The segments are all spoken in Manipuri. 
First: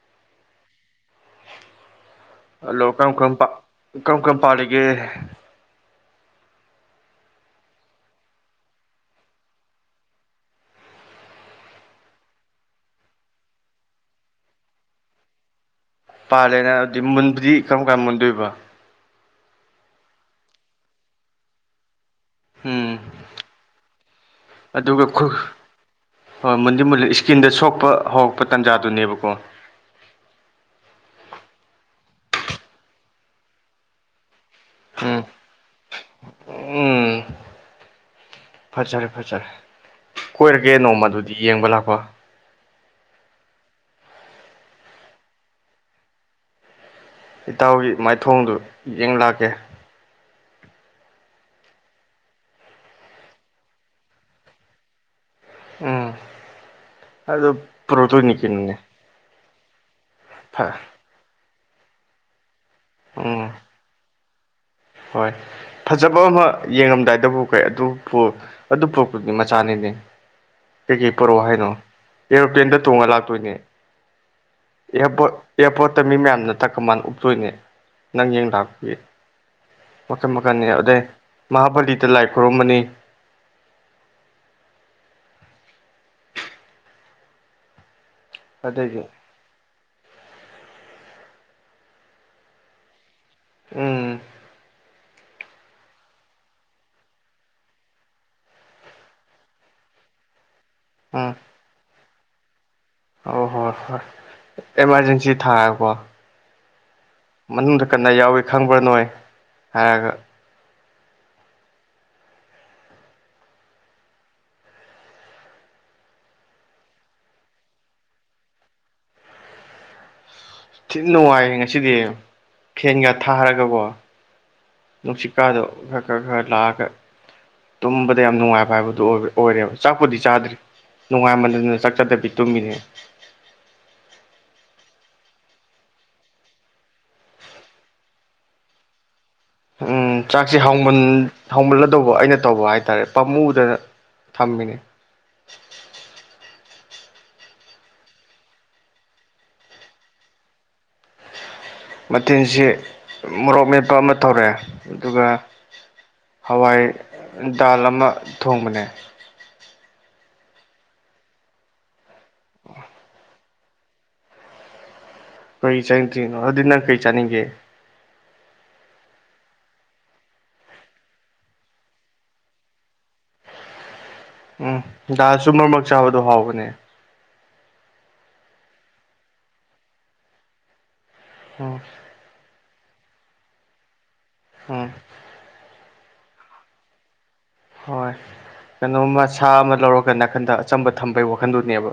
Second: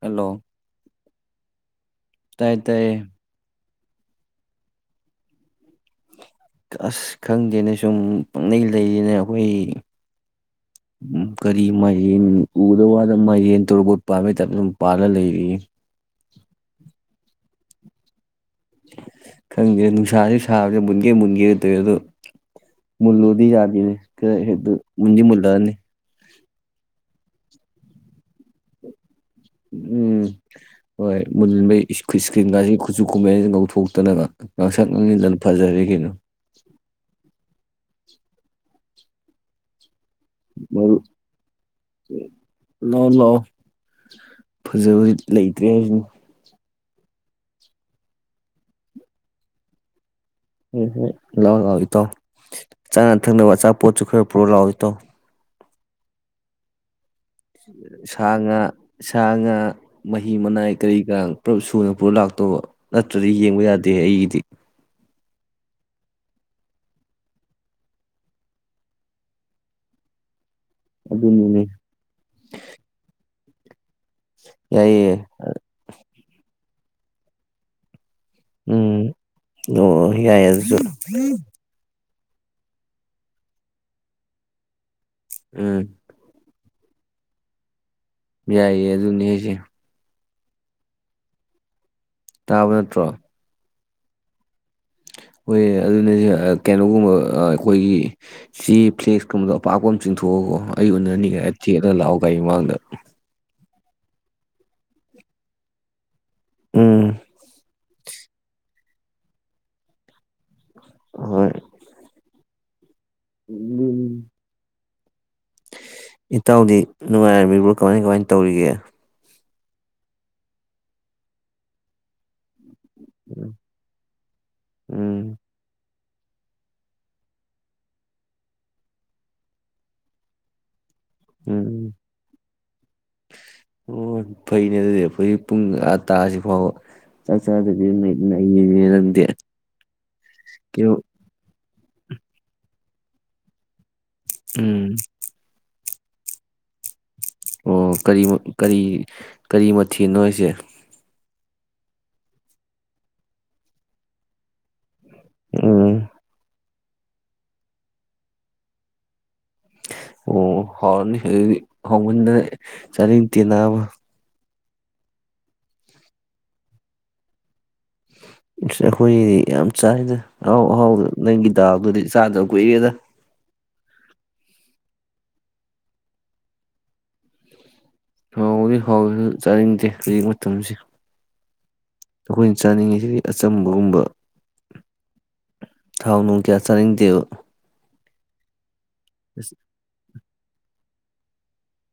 ꯍꯂꯣ ꯍꯜꯂꯣ ꯀꯔꯝ ꯀꯔꯝ ꯀꯔꯝ ꯀꯔꯝ ꯄꯥꯜꯂꯤꯒꯦ ꯑꯁ ꯈꯪꯗꯦꯅ ꯁꯨꯝ ꯄꯛꯂꯩ ꯂꯩꯔꯤꯅ ꯑꯩꯈꯣꯏ [inaudible] ꯎꯝ ꯀꯔꯤ ꯃꯥꯌꯦꯟ ꯎꯗ ꯋꯥꯗ ꯃꯥ ꯌꯦꯟ ꯇꯣꯔꯕꯣꯠ ꯄꯥꯝꯕꯩ ꯇꯥꯏꯇ ꯑꯗꯨꯝ ꯄꯥꯜꯂ ꯂꯩꯔꯤ ꯄꯥꯜꯂꯦꯅ ꯑꯗꯨꯗꯤ ꯃꯨꯟꯕꯨꯗꯤ ꯀꯔꯝ ꯀꯥꯟ ꯃꯨꯟꯗꯣꯏꯕ ꯈꯪꯗꯦ ꯅꯨꯡꯁꯥꯥꯁꯦ ꯁꯥꯕꯁꯦ ꯃꯨꯟꯒꯦ ꯃꯨꯟꯒꯦ ꯇꯧꯋꯦ ꯑꯗꯣ ꯎꯝ ꯃꯨꯂꯨꯗꯤ ꯌꯥꯗꯦ ꯈꯔ ꯍꯦꯛꯇ ꯑꯗꯨꯒ ꯃꯨꯟꯗꯤ ꯈꯨ ꯃꯨꯂꯛꯑꯅꯤ ꯍꯣꯏ ꯃꯨꯟꯗꯤ ꯃꯨꯟꯜꯂꯤ ꯏꯁꯀꯤꯟꯗ ꯁꯣꯛꯄ ꯍꯧꯔꯛꯄ ꯇꯥꯟꯖꯥꯗꯨꯅꯦꯕꯀꯣ ꯎꯝ ꯍꯣꯏ ꯃꯨꯟꯕꯩ ꯏꯁꯀ꯭ꯔꯤꯟ ꯀꯁꯤ ꯈꯨꯠꯁꯨ ꯈꯨꯨꯝꯃꯦꯟ ꯒꯥꯏꯁꯤ ꯉꯧꯊꯣꯛꯇꯅꯕ ꯉꯥꯡꯁꯛ ꯎꯝ ꯉꯪꯅꯤꯗꯅ ꯐꯖꯔꯤ ꯀꯩꯅꯣ ꯎꯝ ꯐꯖꯔꯦ ꯐꯖꯔꯦ ꯀꯣꯏꯔꯒꯦ ꯃꯔꯨꯞ ꯅꯣꯡꯃ ꯑꯗꯨꯗꯤ ꯌꯦꯡꯕ ꯂꯥꯛꯄ ꯂꯥꯎ ꯂꯥꯎ ꯐꯖꯕꯗꯤ ꯂꯩꯇ꯭ꯔꯦ ꯍꯥꯏꯁꯤꯅ ꯏꯇꯥꯎꯒꯤ ꯃꯥꯏꯊꯣꯡꯗꯨ ꯌꯦꯡ ꯂꯥꯛꯀꯦ ꯍꯣꯏ ꯍꯣꯏ ꯂꯥꯎ ꯂꯥꯎ ꯏꯇꯥꯎ ꯆꯥꯅ ꯊꯛꯅꯕ ꯑꯆꯥꯄꯣꯠꯁꯨ ꯈꯔ ꯄꯨꯔꯣ ꯂꯥꯛꯑꯣ ꯏꯇꯥꯎ ꯎꯝ ꯑꯗꯨ ꯁꯥ ꯄꯨꯔꯛꯇꯣꯏꯅꯤ ꯉꯥ ꯀꯩꯅꯣꯅꯦ ꯁꯥ ꯉꯥ ꯃꯍꯤ ꯐ ꯃꯅꯥꯏ ꯀꯔꯤ ꯀꯔꯥ ꯄꯨꯂꯞ ꯁꯨꯅ ꯄꯨꯔꯞ ꯂꯥꯛꯇꯧꯕ ꯅꯠꯇ꯭ꯔꯗꯤ ꯎꯝ ꯌꯦꯡꯕ ꯌꯥꯗꯦ ꯑꯩꯒꯤꯗꯤ ꯍꯣꯏ ꯐꯖꯕ ꯑꯃ ꯌꯦꯡꯉꯝꯗꯥꯏꯗꯕꯨ ꯀꯩ ꯑꯗꯨ ꯑꯗꯨ ꯄꯣꯔꯛꯄꯗꯤꯃꯆꯥꯅꯤꯅꯦ ꯀꯩꯀꯩ ꯄꯣꯔꯛꯑꯣ ꯑꯗꯨꯅꯤꯅꯦ ꯍꯥꯏꯅꯣ ꯑꯦꯔꯣꯄ꯭ꯂꯦꯟꯗ ꯇꯣꯡꯉ ꯂꯥꯛꯇꯣꯏꯅꯦ ꯌꯥꯏꯌꯦ ꯑꯦꯌꯥꯔꯄꯠ ꯑꯦꯌꯥꯔꯄꯣꯔꯠꯇ ꯃꯤ ꯃꯌꯥꯝꯅ ꯇꯛꯀ ꯃꯥꯥꯟ ꯎꯞꯇꯣꯏꯅꯦ ꯅꯪ ꯌꯦꯡ ꯂꯥꯛꯄꯒꯤ ꯎꯝ ꯑꯣ ꯃꯈꯟ ꯌꯥꯏꯌꯦ ꯃꯈꯟꯅꯤ ꯑꯗꯨꯁꯨ ꯑꯗꯩ ꯃꯍꯥꯕꯂꯤ ꯗ ꯂꯥꯏ ꯈꯨꯔꯨꯝꯃꯅꯤ ꯎꯝ ꯌꯥꯏꯌꯦ ꯑꯗꯒꯤ ꯑꯗꯨꯅꯦ ꯍꯥꯏꯁꯦ ꯇꯥꯕ ꯅꯠꯇ꯭ꯔꯣ ꯎꯝ ꯍꯣꯏ ꯑꯗꯨꯅꯦ ꯀꯩꯅꯣꯒꯨꯝꯕ ꯑꯈꯣꯏꯒꯤ ꯆꯦ ꯐ꯭ꯂꯦꯛꯁꯀꯨꯝꯕꯗꯣ ꯑꯄꯥꯛꯄ ꯆꯤꯡꯊꯣꯛꯑꯀꯣ ꯑꯩ ꯎꯅꯅꯤꯒ ꯊꯦꯛꯂꯒ ꯂꯥꯛꯑꯣ ꯒꯥꯔꯤ ꯃꯃꯥꯡꯗ ꯍ ꯍꯣꯏ ꯍꯣꯏ ꯑꯦꯃꯥꯔꯖꯦꯟꯁꯤ ꯊꯥꯔꯒꯀꯣ ꯎꯝ ꯃꯅꯨꯡꯗ ꯀꯟꯅ ꯌꯥꯎꯏ ꯈꯪꯕ꯭ꯔꯥ ꯅꯣꯏ ꯍꯥꯏꯔꯒ ꯍꯣꯏ ꯎꯝ ꯏꯇꯥꯎꯗꯤ ꯅꯨꯡꯉꯥꯏꯔꯝꯃꯤꯕꯨ ꯀꯃꯥꯏ ꯀꯃꯥꯏ ꯇꯧꯔꯤꯒꯦ ꯊꯤꯟ ꯅꯨꯡꯉꯥꯏ ꯉꯁꯤꯗꯤ ꯐꯦꯟꯒ ꯊꯥꯔꯒꯊꯣ ꯎꯝ ꯅꯨꯡꯁꯤꯠꯀꯥꯗꯣ ꯈ ꯈꯔ ꯈꯔ ꯂꯥꯛꯑꯒ ꯇꯨꯝꯕꯗ ꯌꯥꯝ ꯅꯨꯡꯉꯥꯏꯕ ꯍꯥꯏꯕꯗꯨ ꯑꯣꯏꯔꯦꯕ ꯆꯥꯛꯄꯨꯗꯤ ꯆꯥꯗ꯭ꯔꯤ ꯅꯨꯡꯉꯥꯏꯃꯟꯗꯅ ꯎꯝ ꯆꯥꯛ ꯆꯗꯕꯤ ꯇꯨꯝꯃꯤꯅꯦ ꯑꯣ ꯐꯩꯅꯦ ꯑꯗꯨꯗꯤ ꯑꯈꯣꯏ ꯄꯨꯡ ꯀꯇꯥꯁꯤ ꯐꯥꯎꯕ ꯆꯥꯛ ꯆꯗꯕꯤꯗ ꯅꯩꯗꯤ ꯅꯩꯕꯅꯦ ꯅꯪꯗꯤ ꯎꯝ ꯆꯥꯛ ꯁꯤ ꯀꯩꯅꯣ ꯍꯥꯎꯃꯜꯂꯗꯧꯕ ꯑꯩꯅ ꯇꯧꯕ ꯍꯥꯏꯇꯥꯔꯦ ꯄꯥꯝꯃꯨꯗꯅ ꯊꯝ ꯃꯤꯅꯦ ꯎꯝ ꯑꯣ ꯀꯔꯤ ꯀꯔꯤ ꯀꯔꯤ ꯃꯊꯦꯜꯅꯣ ꯍꯥꯏꯁꯦ ꯃꯊꯦꯜꯁꯤ ꯃꯣꯔꯣꯛ ꯃꯦꯠꯄ ꯑꯃ ꯇꯧꯔꯛꯑꯦ ꯑꯗꯨꯒ ꯎꯝ ꯍꯋꯥꯏ ꯗꯥꯜ ꯑꯃ ꯊꯣꯡꯕꯅꯦ ꯑꯣ ꯍꯥꯎꯔꯅꯤ ꯑꯗꯨꯗꯤ ꯍꯥꯎꯃꯟꯗꯅ ꯆꯅꯤꯡꯇꯦ ꯅꯕꯥ ꯀꯔꯤ ꯆꯥꯅꯤꯡꯇ꯭ꯔꯤꯅꯣ ꯑꯗꯨꯗꯤ ꯅꯪ ꯀꯩ ꯆꯥꯅꯤꯡꯒꯦ ꯑꯈꯣꯏꯗꯤ ꯌꯥꯝ ꯆꯥꯏꯗ ꯑꯍꯥꯎ ꯑꯍꯥꯎꯕꯗ ꯅꯪꯒꯤ ꯗꯥꯜꯗꯨꯗꯤ ꯆꯥꯗꯕ ꯀꯨꯏꯔꯦꯗ ꯎꯝ ꯗꯥꯜꯁꯨ ꯃꯔꯛ ꯃꯔꯛ ꯆꯥꯕꯗꯣ ꯍꯥꯎꯕꯅꯦ ꯍꯥꯎꯕꯨꯗꯤ ꯍꯥꯎꯔꯁꯨ ꯆꯥꯅꯤꯡꯇꯦ ꯍꯧꯖꯤꯛ ꯃꯇꯝꯁꯤ ꯑꯣ ꯆꯥꯅꯤꯡꯉꯤꯁꯤꯗꯤ ꯑꯆꯝꯕꯒꯨꯝꯕ ꯎꯝ ꯊꯥꯎ ꯅꯨꯡ ꯀꯌꯥ ꯆꯥꯅꯤꯡꯗꯦꯕ ꯍꯣꯏ ꯀꯩꯅꯣꯝꯃ ꯁꯥ ꯑꯃ ꯂꯧꯔꯒ ꯅꯥꯀꯟꯗ ꯑꯆꯝꯕ ꯊꯝꯕꯒꯤ ꯋꯥꯈꯟꯗꯨꯅꯦꯕ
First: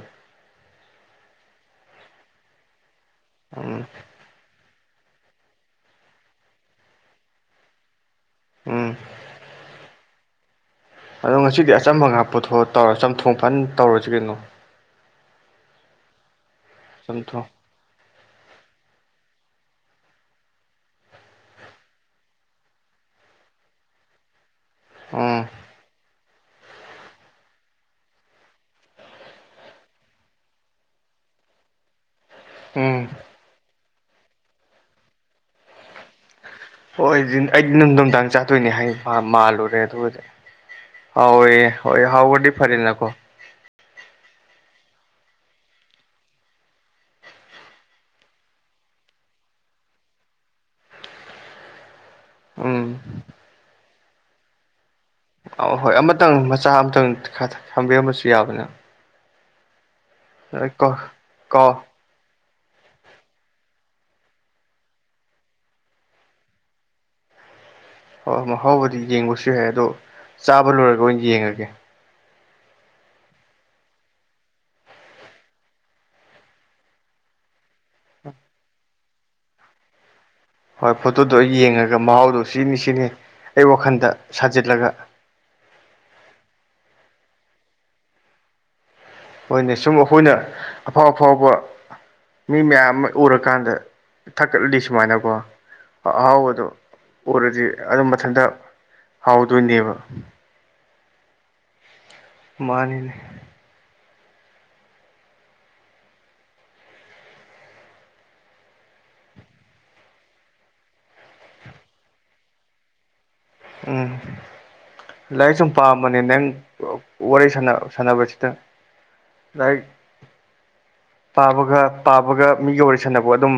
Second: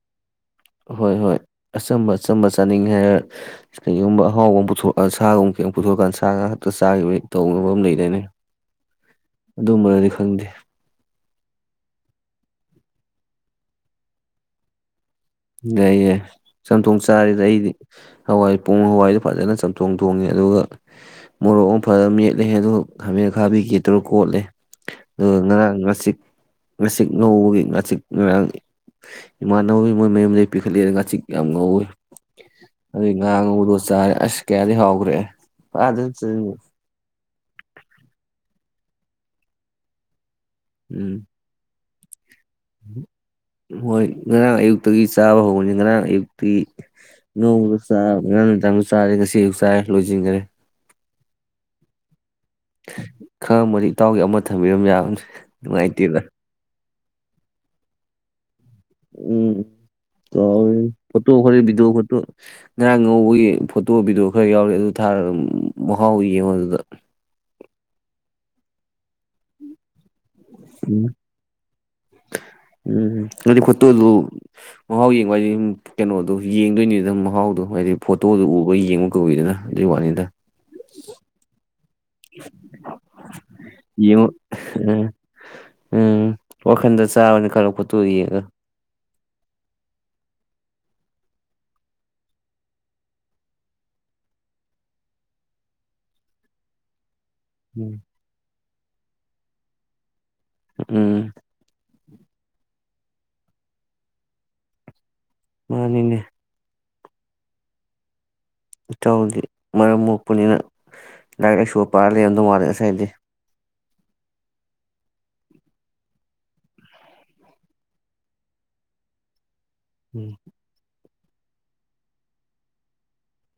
ꯍꯣꯏ ꯍꯣꯏ ꯑꯆꯝꯕ ꯑꯆꯝꯕ ꯆꯥꯅꯤꯡꯉꯦ ꯍꯥꯏꯔ ꯎꯝ ꯀꯩꯒꯨꯝꯕ ꯑꯍꯥꯎꯕ ꯄꯨꯊꯣꯛ ꯁꯥꯒꯨꯝ ꯀꯩ ꯄꯨꯊꯣꯛꯑꯀꯥꯟꯗ ꯁꯥ ꯉꯥꯛꯇ ꯆꯥꯈꯤꯕꯒꯤ ꯇꯧꯕ ꯑꯃ ꯂꯩꯗꯥꯏꯅꯤ ꯎꯝ ꯑꯗꯨꯝꯕꯔꯗꯤ ꯈꯪꯗꯦ ꯑꯗꯣ ꯉꯁꯤꯗꯤ ꯑꯆꯝꯕ ꯉꯥꯛ ꯄꯨꯊꯣꯛꯑ ꯇꯧꯔ ꯆꯝꯊꯣꯡ ꯐꯅ ꯇꯧꯔꯁꯤ ꯀꯩꯅꯣ ꯂꯩꯌꯦ ꯆꯝꯊꯣꯡ ꯆꯥꯔꯦꯗ ꯑꯩꯗꯤ ꯍꯋꯥꯏ ꯄꯣꯡ ꯍꯋꯥꯏꯗꯨ ꯐꯖꯅ ꯆꯝꯊꯣꯡ ꯊꯣꯡꯉꯦ ꯑꯗꯨꯒ ꯃꯣꯔꯣꯛ ꯑꯃ ꯐꯖꯅ ꯃꯦꯠꯂꯦ ꯑꯗꯨꯗ ꯈꯥꯃꯦ ꯑꯈꯥꯕꯤꯒ ꯇꯧꯔꯒ ꯀꯣꯠꯂꯦ ꯑꯗꯨꯒ ꯎꯝ ꯉꯔꯥꯡ ꯉꯆꯤꯛ ꯉꯥꯆꯤꯛ ꯉꯧꯕꯒꯤ ꯉꯥꯆꯤꯛ ꯉꯔꯥꯡ ꯏꯃꯥꯟꯅꯕ ꯃꯣꯏ ꯃꯌꯨꯝꯗꯒꯤ ꯄꯤꯈꯠꯂꯦ ꯉꯥꯆꯤꯛ ꯌꯥꯝ ꯉꯧꯋꯤ ꯎꯝ ꯑꯗꯨꯒꯤ ꯉꯥ ꯑꯉꯧꯕꯗꯣ ꯆꯔꯦ ꯑꯁ ꯀꯌꯥꯗꯤ ꯍꯥꯎꯒ꯭ꯔꯦ ꯐꯖꯅ ꯆꯥꯔꯦ ꯍꯣꯏꯑꯩꯗꯤ ꯑꯩꯗꯤ ꯅꯨꯡꯗꯥꯡ ꯆꯥꯗꯣꯏꯅꯦ ꯍꯥꯏ ꯃꯥꯜꯂꯨꯔꯦ ꯑꯗꯨꯒꯗꯤ ꯎꯝ ꯍꯥꯎꯑꯦ ꯍꯣꯏ ꯍꯥꯎꯕꯅꯗꯤ ꯐꯔꯦꯅꯀꯣ ꯍꯣꯏ ꯉꯔꯥꯡ ꯑꯌꯨꯛꯇꯒꯤ ꯆꯥꯕ ꯍꯧꯕꯅꯤ ꯉꯔꯥꯡ ꯑꯌꯨꯛꯇꯤ ꯅꯣꯡꯃꯗ ꯆꯥ ꯉꯔꯥꯡ ꯅꯨꯡꯗꯥꯡꯁꯨ ꯆꯥꯔꯦ ꯉꯁꯤ ꯑꯌꯨꯛꯁꯨ ꯆꯥꯔꯦ ꯂꯣꯏꯖꯤꯟꯒꯔꯦ ꯎꯝ ꯈꯪꯉꯝꯃꯗꯤ ꯏꯇꯥꯎꯒꯤ ꯑꯃ ꯊꯝꯕꯤꯔꯝ ꯌꯥꯕꯅꯤ ꯑꯥꯎ ꯍꯣꯏ ꯅꯨꯡꯉꯥꯏꯇꯦꯗ ꯑꯃꯇꯪ ꯃꯆꯥ ꯑꯃꯇꯪ ꯈꯔ ꯊꯝꯕꯤꯔꯝꯃꯁꯨ ꯌꯥꯕꯅꯤ ꯎꯝ ꯀꯣ ꯇꯧꯔꯤꯁꯦ ꯐꯣꯇꯣ ꯈꯔ ꯀꯣ ꯚꯤꯗꯤꯑꯣ ꯐꯣꯇꯣ ꯉꯔꯥꯡ ꯉꯧꯕꯒꯤ ꯐꯣꯇꯣ ꯚꯤꯗꯤꯑꯣ ꯈꯔ ꯌꯥꯎꯔꯤ ꯑꯗꯨ ꯊꯥꯔꯒ ꯃꯍꯥꯎ ꯌꯦꯡꯉꯣ ꯑꯗꯨꯗ ꯍꯣꯏ ꯃꯍꯥꯎꯕꯨꯗꯤ ꯌꯦꯡꯕꯁꯨ ꯌꯥꯏ ꯑꯗꯣ ꯆꯥꯕ ꯂꯣꯏꯔꯒ ꯎꯝ ꯑꯣꯏꯅ ꯌꯦꯡꯉꯒꯦ [inaudible] ꯎꯝ ꯑꯗꯨꯗꯤ ꯐꯣꯇꯣꯗꯨ ꯃꯍꯥꯎ ꯌꯦꯡꯕ ꯍꯥꯏꯗꯤ ꯀꯩꯅꯣꯗꯣ ꯌꯦꯡꯗꯣꯏꯅꯤꯗꯅ ꯃꯍꯥꯎꯗꯣ ꯍꯥꯏꯗꯤ ꯐꯣꯇꯣꯗꯨ ꯎꯕꯒ ꯌꯦꯡꯕ ꯀꯧꯏꯗꯅ ꯑꯗꯨꯒꯤ ꯋꯥꯅꯤꯗ ꯍꯣꯏ ꯐꯣꯇꯣꯗꯣ ꯑꯩ ꯌꯦꯡꯉꯒꯦ ꯃꯍꯥꯎꯗꯣ ꯁꯤꯅꯤ ꯁꯤꯅꯤ ꯑꯩ ꯋꯥꯈꯟꯗ ꯌꯦꯡꯉꯣ ꯁꯥꯖꯤꯜꯂꯒ ꯎꯝ ꯎꯝ ꯋꯥꯈꯟꯗ ꯆꯥꯕꯅꯤ ꯈꯜꯂꯣ ꯐꯣꯇꯣ ꯌꯦꯡꯉꯒ ꯍꯣꯏꯅꯦ ꯁꯨꯝ ꯑꯩꯈꯣꯏꯅ ꯑꯐꯥꯎ ꯑꯐꯥꯎꯕ ꯃꯤ ꯃꯌꯥꯝ ꯑꯃ ꯎꯔꯀꯥꯟꯗ ꯊꯛꯀꯠꯂꯗꯤ ꯁꯨꯃꯥꯏꯅꯀꯣ ꯑꯍꯥꯎꯕꯗꯣ ꯎꯔꯗꯤ ꯑꯗꯨꯝ ꯃꯊꯟꯇ ꯍꯥꯎꯗꯣꯏꯅꯦꯕ ꯎꯝ ꯃꯥꯅꯤꯅꯦ ꯃꯥꯅꯤꯅꯦ ꯇꯥꯎꯗꯤ ꯃꯔꯝ ꯃꯣꯛꯄꯅꯤꯅ ꯂꯥꯏꯔꯤꯛ ꯂꯥꯏꯁꯨꯒ ꯄꯥꯔ ꯂꯩꯔꯝꯗꯧ ꯃꯥꯂꯦ ꯉꯁꯥꯏꯗꯤ ꯎꯝ ꯂꯥꯏꯔꯤꯛ ꯁꯨꯝ ꯄꯥꯝꯔꯝꯕꯅꯦ ꯅꯪ ꯋꯥꯔꯤ ꯁꯟꯅ ꯁꯥꯟꯅꯕꯁꯤꯗ ꯂꯥꯏꯔꯤꯛ ꯎꯝ ꯄꯥꯕꯒ ꯄꯥꯕꯒ ꯃꯤꯒ ꯋꯥꯔꯤꯁꯥꯟꯅꯕ ꯑꯗꯨꯝ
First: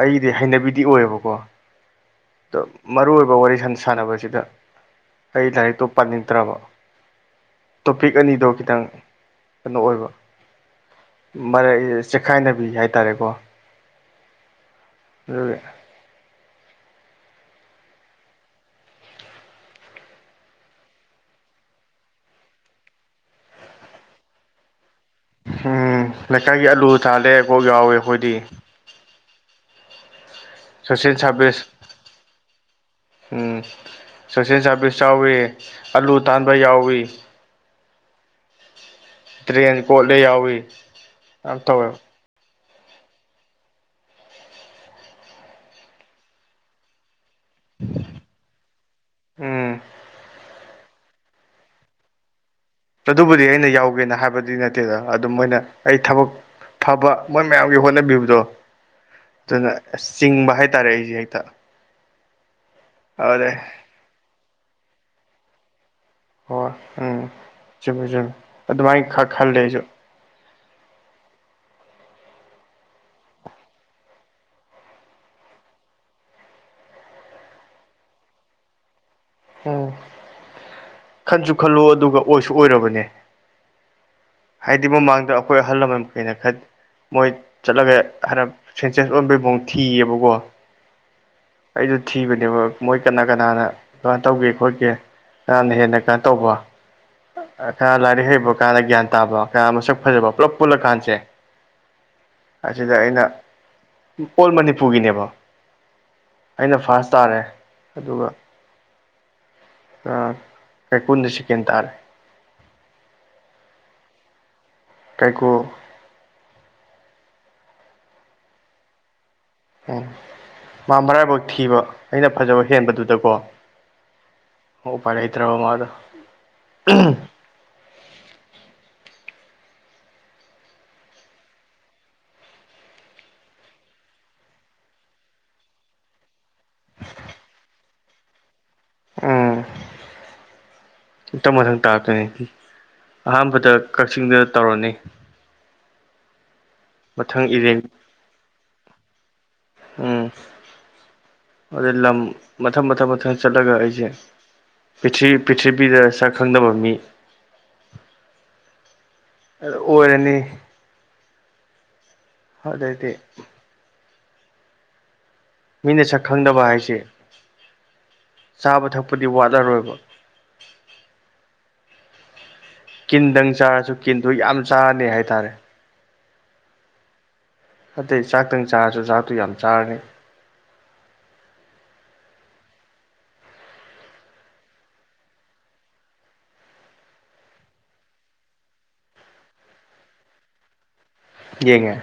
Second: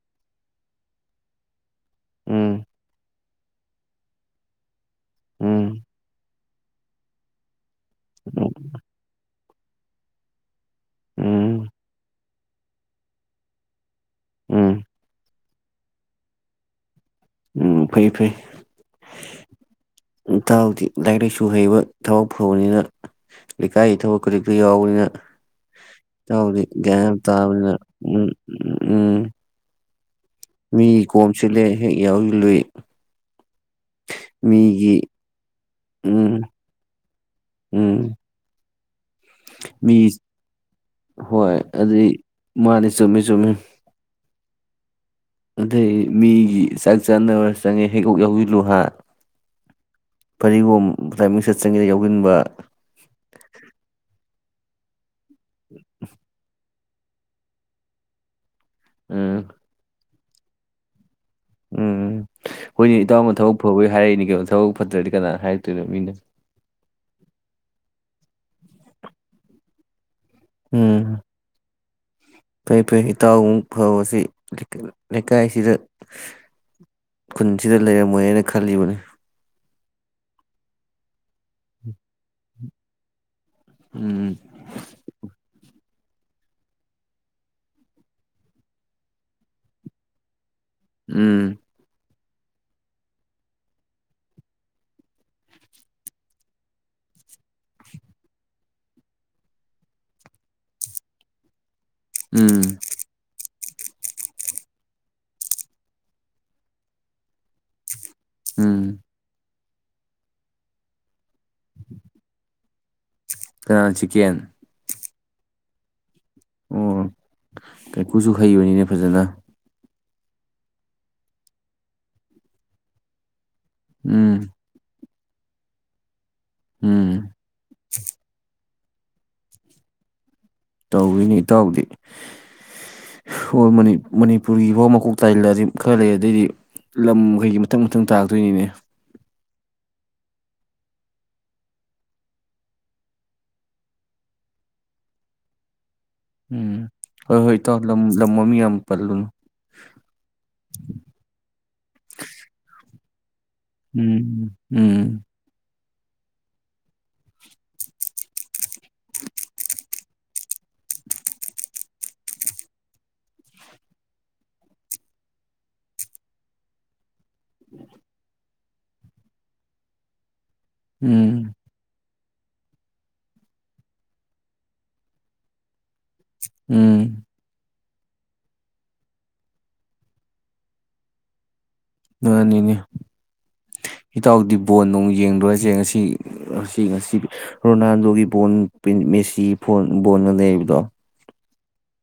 ꯑꯩꯗꯤ ꯍꯩꯅꯕꯤꯗꯤ ꯑꯣꯏꯌꯦꯕꯀꯣ ꯎꯝ ꯑꯗꯣ ꯃꯔꯨꯑꯣꯏꯕ ꯋꯥꯔꯤ ꯁꯟ ꯁꯥꯟꯅꯕꯁꯤꯗ ꯑꯩ ꯎꯝ ꯂꯥꯏꯔꯤꯛꯇꯣ ꯄꯥꯅꯤꯡ ꯅꯠꯇ꯭ꯔꯕ ꯇꯣꯄꯤꯛ ꯑꯅꯤꯗꯣ ꯈꯤꯇꯪ ꯀꯩꯅꯣ ꯑꯣꯏꯕ ꯎꯝ ꯃꯔ ꯆꯦꯛꯈꯥꯏꯅꯕꯤ ꯍꯥꯏꯇꯥꯔꯦꯀꯣ ꯎꯝ ꯑꯗꯨꯒꯤ ꯎꯝ ꯐꯩ ꯐꯩ [inaudible] ꯏꯇꯥꯎꯗꯤ ꯂꯥꯏꯔꯤꯛ ꯂꯥꯏꯁꯨ ꯍꯩꯕ ꯊꯥꯕꯛ ꯐꯕꯅꯤꯅ ꯂꯩꯀꯥꯏꯒꯤ ꯊꯕꯛ ꯈꯨꯗꯤꯛꯇ ꯌꯥꯎꯕꯔꯤꯅ ꯎꯝ ꯏꯇꯥꯎꯗꯤ ꯂꯩꯀꯥꯏꯒꯤ ꯑꯂꯨ ꯒ꯭ꯌꯥꯟ ꯌꯥꯝ ꯊꯥꯜꯂꯦ ꯀꯣꯛ ꯇꯥꯕꯅꯤꯅ ꯌꯥꯎꯋꯦ ꯎꯝ ꯑꯩꯈꯣꯏꯗꯤ ꯎꯝ ꯎꯝ ꯃꯤ ꯁꯣꯁꯦꯜ ꯁꯥꯔꯚꯤꯁ ꯀꯣꯝꯁꯤꯜꯂꯦ ꯍꯦꯛ ꯌꯥꯎꯁꯤꯜꯂꯨꯏ ꯎꯝ ꯁꯣꯁꯦꯜ ꯃꯤꯒꯤ ꯁꯥꯔꯚꯤꯁ ꯌꯥꯎꯏꯤ ꯑꯂꯨ ꯎꯝ ꯇꯥꯟꯕ ꯌꯥꯎꯋꯤ ꯎꯝ ꯗ꯭ꯔꯦꯟ ꯃꯤ ꯀꯣꯠꯂꯦ ꯌꯥꯎꯋꯤ ꯍꯣꯏ ꯌꯥꯝ ꯇꯧꯋꯦꯕ ꯑꯗꯨ ꯃꯥꯅꯤ ꯆꯨꯝꯃꯤ ꯆꯨꯝꯃꯤ ꯑꯗꯨꯏ ꯃꯤꯒꯤ ꯆꯛ ꯆꯠꯅꯕ ꯆꯪꯉꯦ ꯍꯦꯛ ꯎꯒꯤꯒꯨꯝ ꯂꯨꯍꯥ ꯎꯝ ꯐꯗꯤꯒꯣꯝ ꯇꯥꯏꯃꯤꯡꯁꯦꯠ ꯆꯤꯡꯉꯦ ꯌꯥꯎꯖꯤꯟꯕ ꯑꯗꯨꯕꯨꯗꯤ ꯑꯩꯅ ꯌꯥꯎꯒꯦꯅ ꯍꯥꯏꯕꯗꯤ ꯅꯠꯇꯦꯗ ꯑꯗꯨꯝ ꯃꯣꯏꯅ ꯑꯩ ꯊꯕꯛ ꯐꯕ ꯃꯣꯏ ꯃꯌꯥꯝꯒꯤ ꯍꯣꯠꯅꯕꯤꯕꯗꯣ ꯎꯝ ꯑꯗꯨꯅ ꯑꯁ ꯆꯤꯡꯕ ꯍꯥꯏꯇꯥꯔꯦ ꯑꯩꯖꯦ ꯎꯝꯝ ꯍꯣꯏꯅꯦ ꯏꯇꯥꯎꯅ ꯑꯗꯨꯗꯩ ꯊꯕꯛ ꯐꯕꯒꯤ ꯍꯥꯏꯔꯛꯏꯅꯤ ꯀꯩꯅꯣ ꯊꯕꯛ ꯐꯠꯇ꯭ꯔꯗꯤ ꯀꯅꯥ ꯍꯥꯏꯔꯛꯇꯣꯏꯅꯣ ꯃꯤꯅ ꯍꯣꯏ ꯎꯝ ꯆꯨꯝꯃꯦ ꯆꯨꯝꯃꯦ ꯑꯗꯨꯃꯥꯏꯅ ꯈ ꯈꯜꯂꯦ ꯑꯩꯁꯨ ꯎꯝ ꯐꯩꯐꯩ ꯏꯇꯥꯎꯃꯨꯛ ꯐꯕꯁꯤ ꯂꯩꯀꯥꯏꯁꯤꯗ ꯈꯨꯟꯁꯤꯗ ꯂꯩꯔꯝꯃꯣꯏ ꯍꯥꯏꯅ ꯈꯜꯂꯤꯕꯅꯦ ꯎ ꯈꯟꯁꯨ ꯈꯜꯂꯨ ꯑꯗꯨꯒ ꯑꯣꯏꯁꯨ ꯑꯣꯏꯔꯕꯅꯦ ꯎꯝ ꯍꯥꯏꯗꯤ ꯃꯃꯥꯡꯗ ꯑꯩꯈꯣꯏ ꯑꯍꯜ ꯂꯃꯟ ꯀꯩꯅ ꯈ ꯃꯣꯏ ꯆꯠꯂꯒ ꯍꯥꯏꯔ ꯁꯦꯟꯁꯦꯁ ꯑꯣꯟꯕꯩ ꯃꯑꯣꯡ ꯊꯤꯌꯦꯕꯀꯣ ꯎꯝ ꯑꯩꯗꯣ ꯊꯤꯕꯅꯦꯕ ꯃꯣꯏ ꯀꯅꯥ ꯀꯅꯥꯅ ꯀꯃꯥꯢ ꯇꯧꯒꯦ ꯈꯣꯠꯀꯦ ꯅꯍꯥꯟꯅ ꯍꯦꯟꯅ ꯀꯩꯅꯣ ꯇꯧꯕ ꯈꯔ ꯂꯥꯏꯔꯤꯛ ꯍꯩꯕ ꯀꯅ ꯒ꯭ꯌꯥꯟ ꯇꯥꯕ ꯈꯔ ꯃꯁꯛ ꯐꯖꯕ ꯄꯨꯂꯞ ꯄꯨꯜꯂ ꯀꯥꯟꯁꯦ ꯎꯝ ꯑꯁꯤꯗ ꯑꯩꯅ ꯑꯣꯜ ꯃꯅꯤꯄꯨꯔꯒꯤꯅꯦꯕ ꯑꯩꯅ ꯐꯥꯔꯁ ꯇꯥꯔꯦ ꯑꯗꯨꯒ ꯎꯝ ꯑꯁ ꯀꯩꯀꯨꯅ ꯁꯦꯛꯀꯦꯟ ꯇꯔꯦ ꯀꯥꯅꯅ ꯁꯦꯀꯦꯟ ꯀꯥꯏꯀꯨ ꯑꯣ ꯀꯩꯀꯨꯁꯨ ꯍꯩꯕꯅꯤꯅꯦ ꯐꯖꯅ ꯎꯝ ꯃꯥ ꯃꯔꯥꯏꯕꯧ ꯊꯤꯕ ꯑꯩꯅ ꯐꯖꯕ ꯍꯦꯟꯕꯗꯨꯗꯀꯣ ꯎꯝ ꯎ ꯄꯥꯏ ꯂꯩꯇ꯭ꯔꯕ ꯃꯥꯗꯣ ꯎꯝ ꯇꯧꯋꯤꯅꯤ ꯏꯇꯥꯎꯗꯤ ꯁꯣ ꯃꯅꯤ ꯃꯅꯤꯄꯨꯔꯒꯤꯐꯥꯎ ꯃꯀꯣꯛ ꯇꯥꯏꯂꯖꯤ ꯈꯔ ꯂꯩꯔꯗꯤ ꯂꯝꯈꯩꯒꯤ ꯃꯊꯪ ꯃꯊꯪ ꯇꯥꯗꯣꯏꯅꯤꯅꯦ ꯎꯝ ꯃꯊꯪ ꯃꯊꯪ ꯇꯥꯛꯔꯇꯣꯏꯅꯤ ꯑꯍꯥꯟꯕꯗ ꯀꯛꯆꯤꯡꯗ ꯇꯧꯔꯅꯤ ꯎꯝ ꯍꯣꯏ ꯃꯊꯪ ꯍꯣꯏ ꯏꯇꯥꯎ ꯏꯔꯦꯡ ꯂꯝ ꯂꯝ ꯃꯥꯃꯤꯡ ꯌꯥꯝ ꯄꯜꯂꯨꯅ ꯑꯗꯨꯗꯩ ꯂꯝ ꯃꯊꯪ ꯃꯊꯪ ꯃꯊꯪ ꯆꯠꯂꯒ ꯑꯩꯁꯦ ꯎꯝ ꯎꯝ ꯄ꯭ꯔꯤꯊꯤ ꯄ꯭ꯔꯤꯊꯤ ꯅꯨꯄꯤꯗ ꯁꯛ ꯈꯪꯅꯕ ꯃꯤ ꯑ ꯑꯣꯏꯔꯅꯤ ꯑꯗꯩꯗꯤ ꯃꯤꯅ ꯁꯛ ꯈꯪꯗꯕ ꯍꯥꯏꯁꯦ [inaudible] ꯆꯥꯕ ꯊꯛꯄꯗꯤ ꯋꯥꯠꯂꯔꯣꯏꯕ ꯎꯝ ꯀꯤꯟꯗꯪ ꯆꯥꯔꯁꯨ ꯀꯤꯟꯗꯣ ꯌꯥꯝ ꯆꯥꯔꯅꯤ ꯍꯥꯏꯇꯥꯔꯦ ꯎꯝ ꯅꯠꯇꯦ ꯆꯥꯛꯇꯪ ꯆꯥꯔꯁꯨ ꯆꯥꯛꯇꯨ ꯌꯥꯝ ꯆꯥꯔꯅꯤ ꯃꯥꯅꯤꯅꯦ [inaudible] ꯏꯇꯥꯎꯗꯤ ꯕꯣꯜ ꯅꯨꯡ ꯌꯦꯡꯗꯣꯔꯁꯦ ꯉꯁꯤ ꯉꯁꯤ ꯉꯁꯤ ꯔꯣꯅꯥꯜꯗꯣꯒꯤ ꯕꯣꯜ ꯄ꯭ꯔꯤꯠ ꯃꯦꯁꯤ ꯐꯣꯟ ꯕꯣꯟꯒꯅꯩꯕꯗꯣ ꯌꯦꯡꯉꯦ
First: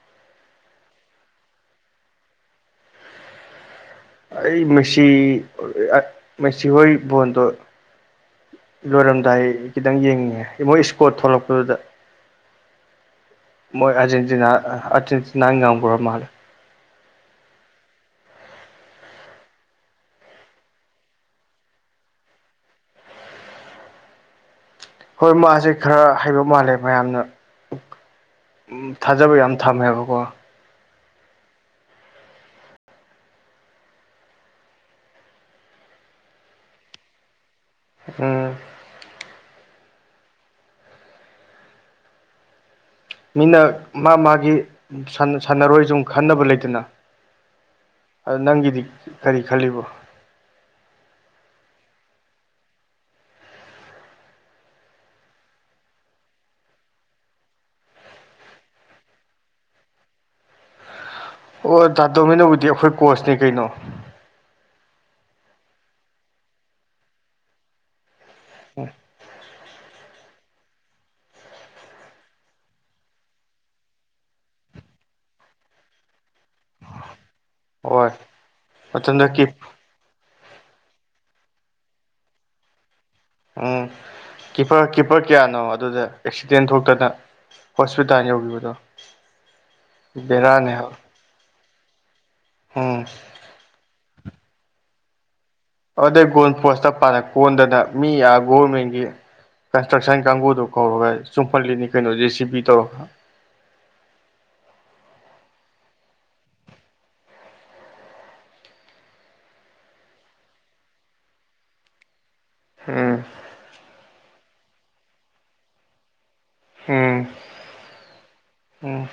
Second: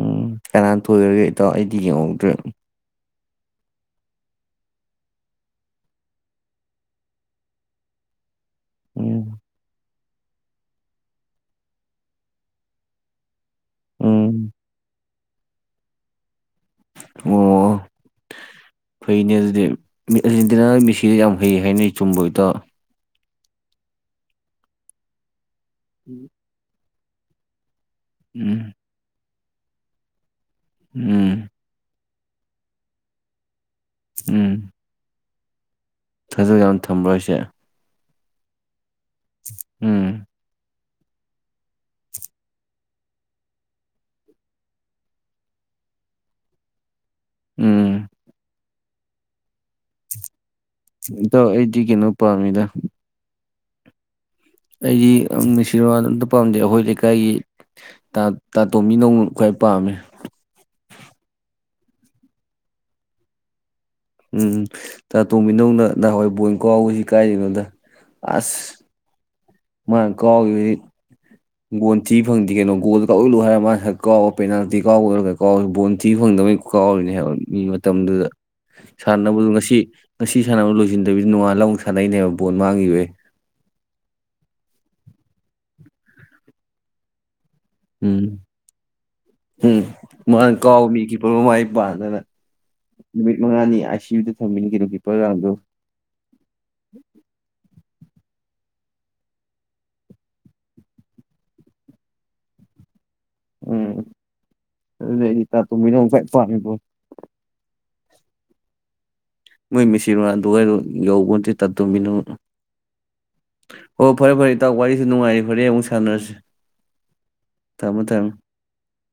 ꯎꯝ ꯀꯅꯥꯅ ꯊꯣꯏꯈ꯭ꯔꯒꯦ ꯏꯇꯥꯎ ꯑꯩꯗꯤ ꯌꯦꯡꯍꯧꯗ꯭ꯔꯦ ꯑꯩ ꯃꯦꯁꯤ ꯃꯦꯁꯤ ꯍꯣꯏꯒꯤ ꯕꯣꯟꯗꯣ ꯎꯝ ꯂꯣꯏꯔꯝꯗꯥꯏ ꯈꯤꯇꯪ ꯌꯦꯡꯉꯦ ꯃꯣꯏ ꯏꯁꯀꯣꯔꯠ ꯊꯣꯛꯂꯛꯄꯗꯨꯗ ꯃꯣꯏ ꯎꯝ ꯑꯔꯖꯦꯟꯇꯤꯅꯥ ꯑꯔꯖꯦꯟꯇꯤꯅꯥ ꯉꯥꯝꯈ꯭ꯔꯃꯥꯜꯂꯦ ꯑꯣ ꯐꯩꯅꯦ ꯑꯗꯨꯗꯤ ꯑꯔꯖꯦꯟꯇꯤꯅꯥꯒꯤ ꯃꯦꯁꯤꯗ ꯌꯥꯝ ꯐꯩ ꯍꯥꯏꯅꯩ ꯆꯨꯝꯕ꯭ꯔꯣ ꯏꯇꯥꯎ ꯍꯣꯏ ꯃꯥꯁꯦ ꯈꯔ ꯍꯩꯕ ꯃꯥꯜꯂꯦ ꯃꯌꯥꯝꯅ ꯎꯝ ꯊꯥꯖꯕ ꯌꯥꯝ ꯊꯝꯃꯦ ꯍꯥꯏꯕꯀꯣ ꯎꯝ ꯎꯝ ꯊꯥꯖ ꯌꯥꯝ ꯊꯝꯕ ꯍꯥꯏꯁꯦ ꯎꯝ ꯎꯝ ꯃꯤꯅ ꯃꯥ ꯃꯥꯒꯤ ꯁꯥꯟꯅꯔꯣꯏ ꯁꯨꯝ ꯈꯟꯅꯕ ꯂꯩꯇꯅ ꯎꯝ ꯑꯥ ꯅꯪꯒꯤꯗꯤ ꯀꯔꯤ ꯈꯜꯂꯤꯕꯣ ꯏꯇꯥꯎ ꯑꯩꯗꯤ ꯀꯩꯅꯣ ꯄꯥꯝꯃꯤꯗ ꯑꯩꯗꯤ ꯃꯦꯁꯤ ꯑꯝꯇ ꯄꯥꯝꯗꯦ ꯑꯩꯈꯣꯏ ꯂꯩꯀꯥꯏꯒꯤ ꯇꯥ ꯇꯣꯝꯕꯤꯅꯧ ꯅ ꯈ꯭ꯋꯥꯏ ꯄꯥꯝꯃꯦ ꯑꯣ ꯇꯥ ꯇꯣꯝꯕꯤꯅꯧꯕꯨꯗꯤ ꯑꯩꯈꯣꯏ ꯀꯣꯆꯅꯦ ꯀꯩꯅꯣ ꯎꯝ ꯇꯥ ꯇꯣꯝꯕꯤꯅꯧꯅ ꯅꯍꯥꯟꯋꯥꯏ ꯕꯣꯜ ꯀꯥꯎꯕꯁꯤ ꯀꯥꯏꯗꯩꯅꯣꯗ ꯑꯁ [unintelligible] ꯃꯥꯅ ꯀꯥꯎꯒꯤꯕꯗꯤ ꯕꯣꯟ ꯊꯤ ꯐꯪꯗꯦ ꯀꯩꯅꯣ ꯒꯣꯜ ꯀꯥꯎꯁꯤꯂꯨ ꯍꯥꯏꯔ ꯃꯥ ꯍꯦꯛ ꯀꯥꯎꯕ ꯄꯦꯅꯥꯜꯇꯤ ꯀꯥꯎꯕ ꯀꯥꯎꯕꯗꯣ ꯕꯣꯟ ꯊꯤ ꯐꯪꯗꯕꯅꯤ ꯀꯥꯎꯔꯤꯅꯦ ꯍꯥꯏꯕ ꯃꯤ ꯍꯣꯏ ꯃꯇꯝꯗꯨꯗ ꯃꯇꯝꯗ ꯁꯥꯟꯅꯕꯗꯣ ꯀꯤꯞ ꯉꯁꯤ ꯉꯁꯤ ꯁꯥꯟꯅꯕ ꯂꯣꯏꯁꯤꯟꯗꯕꯤꯗ ꯅꯣꯡꯉꯥꯟ ꯑꯃꯨꯛ ꯁꯥꯟꯅꯩꯅꯦ ꯍꯥꯏꯕ ꯕꯣꯜ ꯃꯥꯡꯒꯤꯕꯩ ꯎꯝ ꯀꯤꯄꯔ ꯀꯤꯞꯄꯔ ꯀꯌꯥꯅꯣ ꯑꯗꯨꯗ ꯑꯦꯛꯁꯤꯗꯦꯟ ꯊꯣꯛꯇꯅ ꯍꯣꯁꯄꯤꯇꯥꯜ ꯎꯝ ꯌꯧꯈꯤꯕꯗꯣ ꯎꯝ ꯃꯥꯅ ꯕꯦꯔꯥꯅꯦ ꯀꯥꯎ ꯍꯥꯏꯕ ꯃꯤ ꯀꯤꯄꯔ ꯄꯥꯟꯗꯅ ꯎꯝ ꯅꯨꯃꯤꯠ ꯃꯉꯥꯅꯤ ꯑꯥꯏ ꯁꯤ ꯌꯨꯗ ꯊꯝꯃꯤꯅꯤ ꯀꯩꯅꯣ ꯀꯤꯄꯔ ꯔꯥꯎꯟꯗꯣ ꯑꯗꯨꯗꯩ ꯒꯣꯜ ꯄꯣꯁꯇ ꯄꯥꯅ ꯀꯣꯟꯗꯅ ꯃꯤ ꯑꯥ ꯒꯣꯚꯔꯃꯦꯟꯒꯤ ꯀꯟꯁꯇ꯭ꯔꯛꯁꯟ ꯀꯥꯡꯕꯨꯗꯣ ꯀꯧꯔꯒ ꯆꯨꯝꯐꯝꯜꯂꯤꯅꯤ ꯀꯩꯅꯣ ꯖꯦ ꯁꯤ ꯄꯤ ꯇꯧꯔꯒ ꯎꯝ ꯑꯗꯨꯅꯦ ꯑꯩ ꯇꯥ ꯇꯣꯝꯕꯤꯅꯧ ꯈ꯭ꯋꯥꯏ ꯄꯝꯃꯤꯀꯣ ꯃꯣꯏ ꯃꯦꯁꯤ ꯔꯣꯅꯥꯜꯗꯣꯍꯣꯏ ꯌꯧꯕ ꯅꯠꯇꯦ ꯇꯥ ꯇꯣꯝꯕꯤꯅꯧ ꯎꯝ ꯑꯣ ꯐꯔꯦ ꯐꯔꯦ ꯏꯇꯥꯎ ꯋꯥꯔꯤꯁꯨ ꯅꯨꯡꯉꯥꯏꯔꯤ ꯍꯣꯔꯦꯟ ꯑꯃꯨꯛ ꯁꯥꯟꯅꯔꯁꯤ ꯎꯝ ꯊꯝꯃꯣ ꯊꯝꯃꯣ ꯎꯝ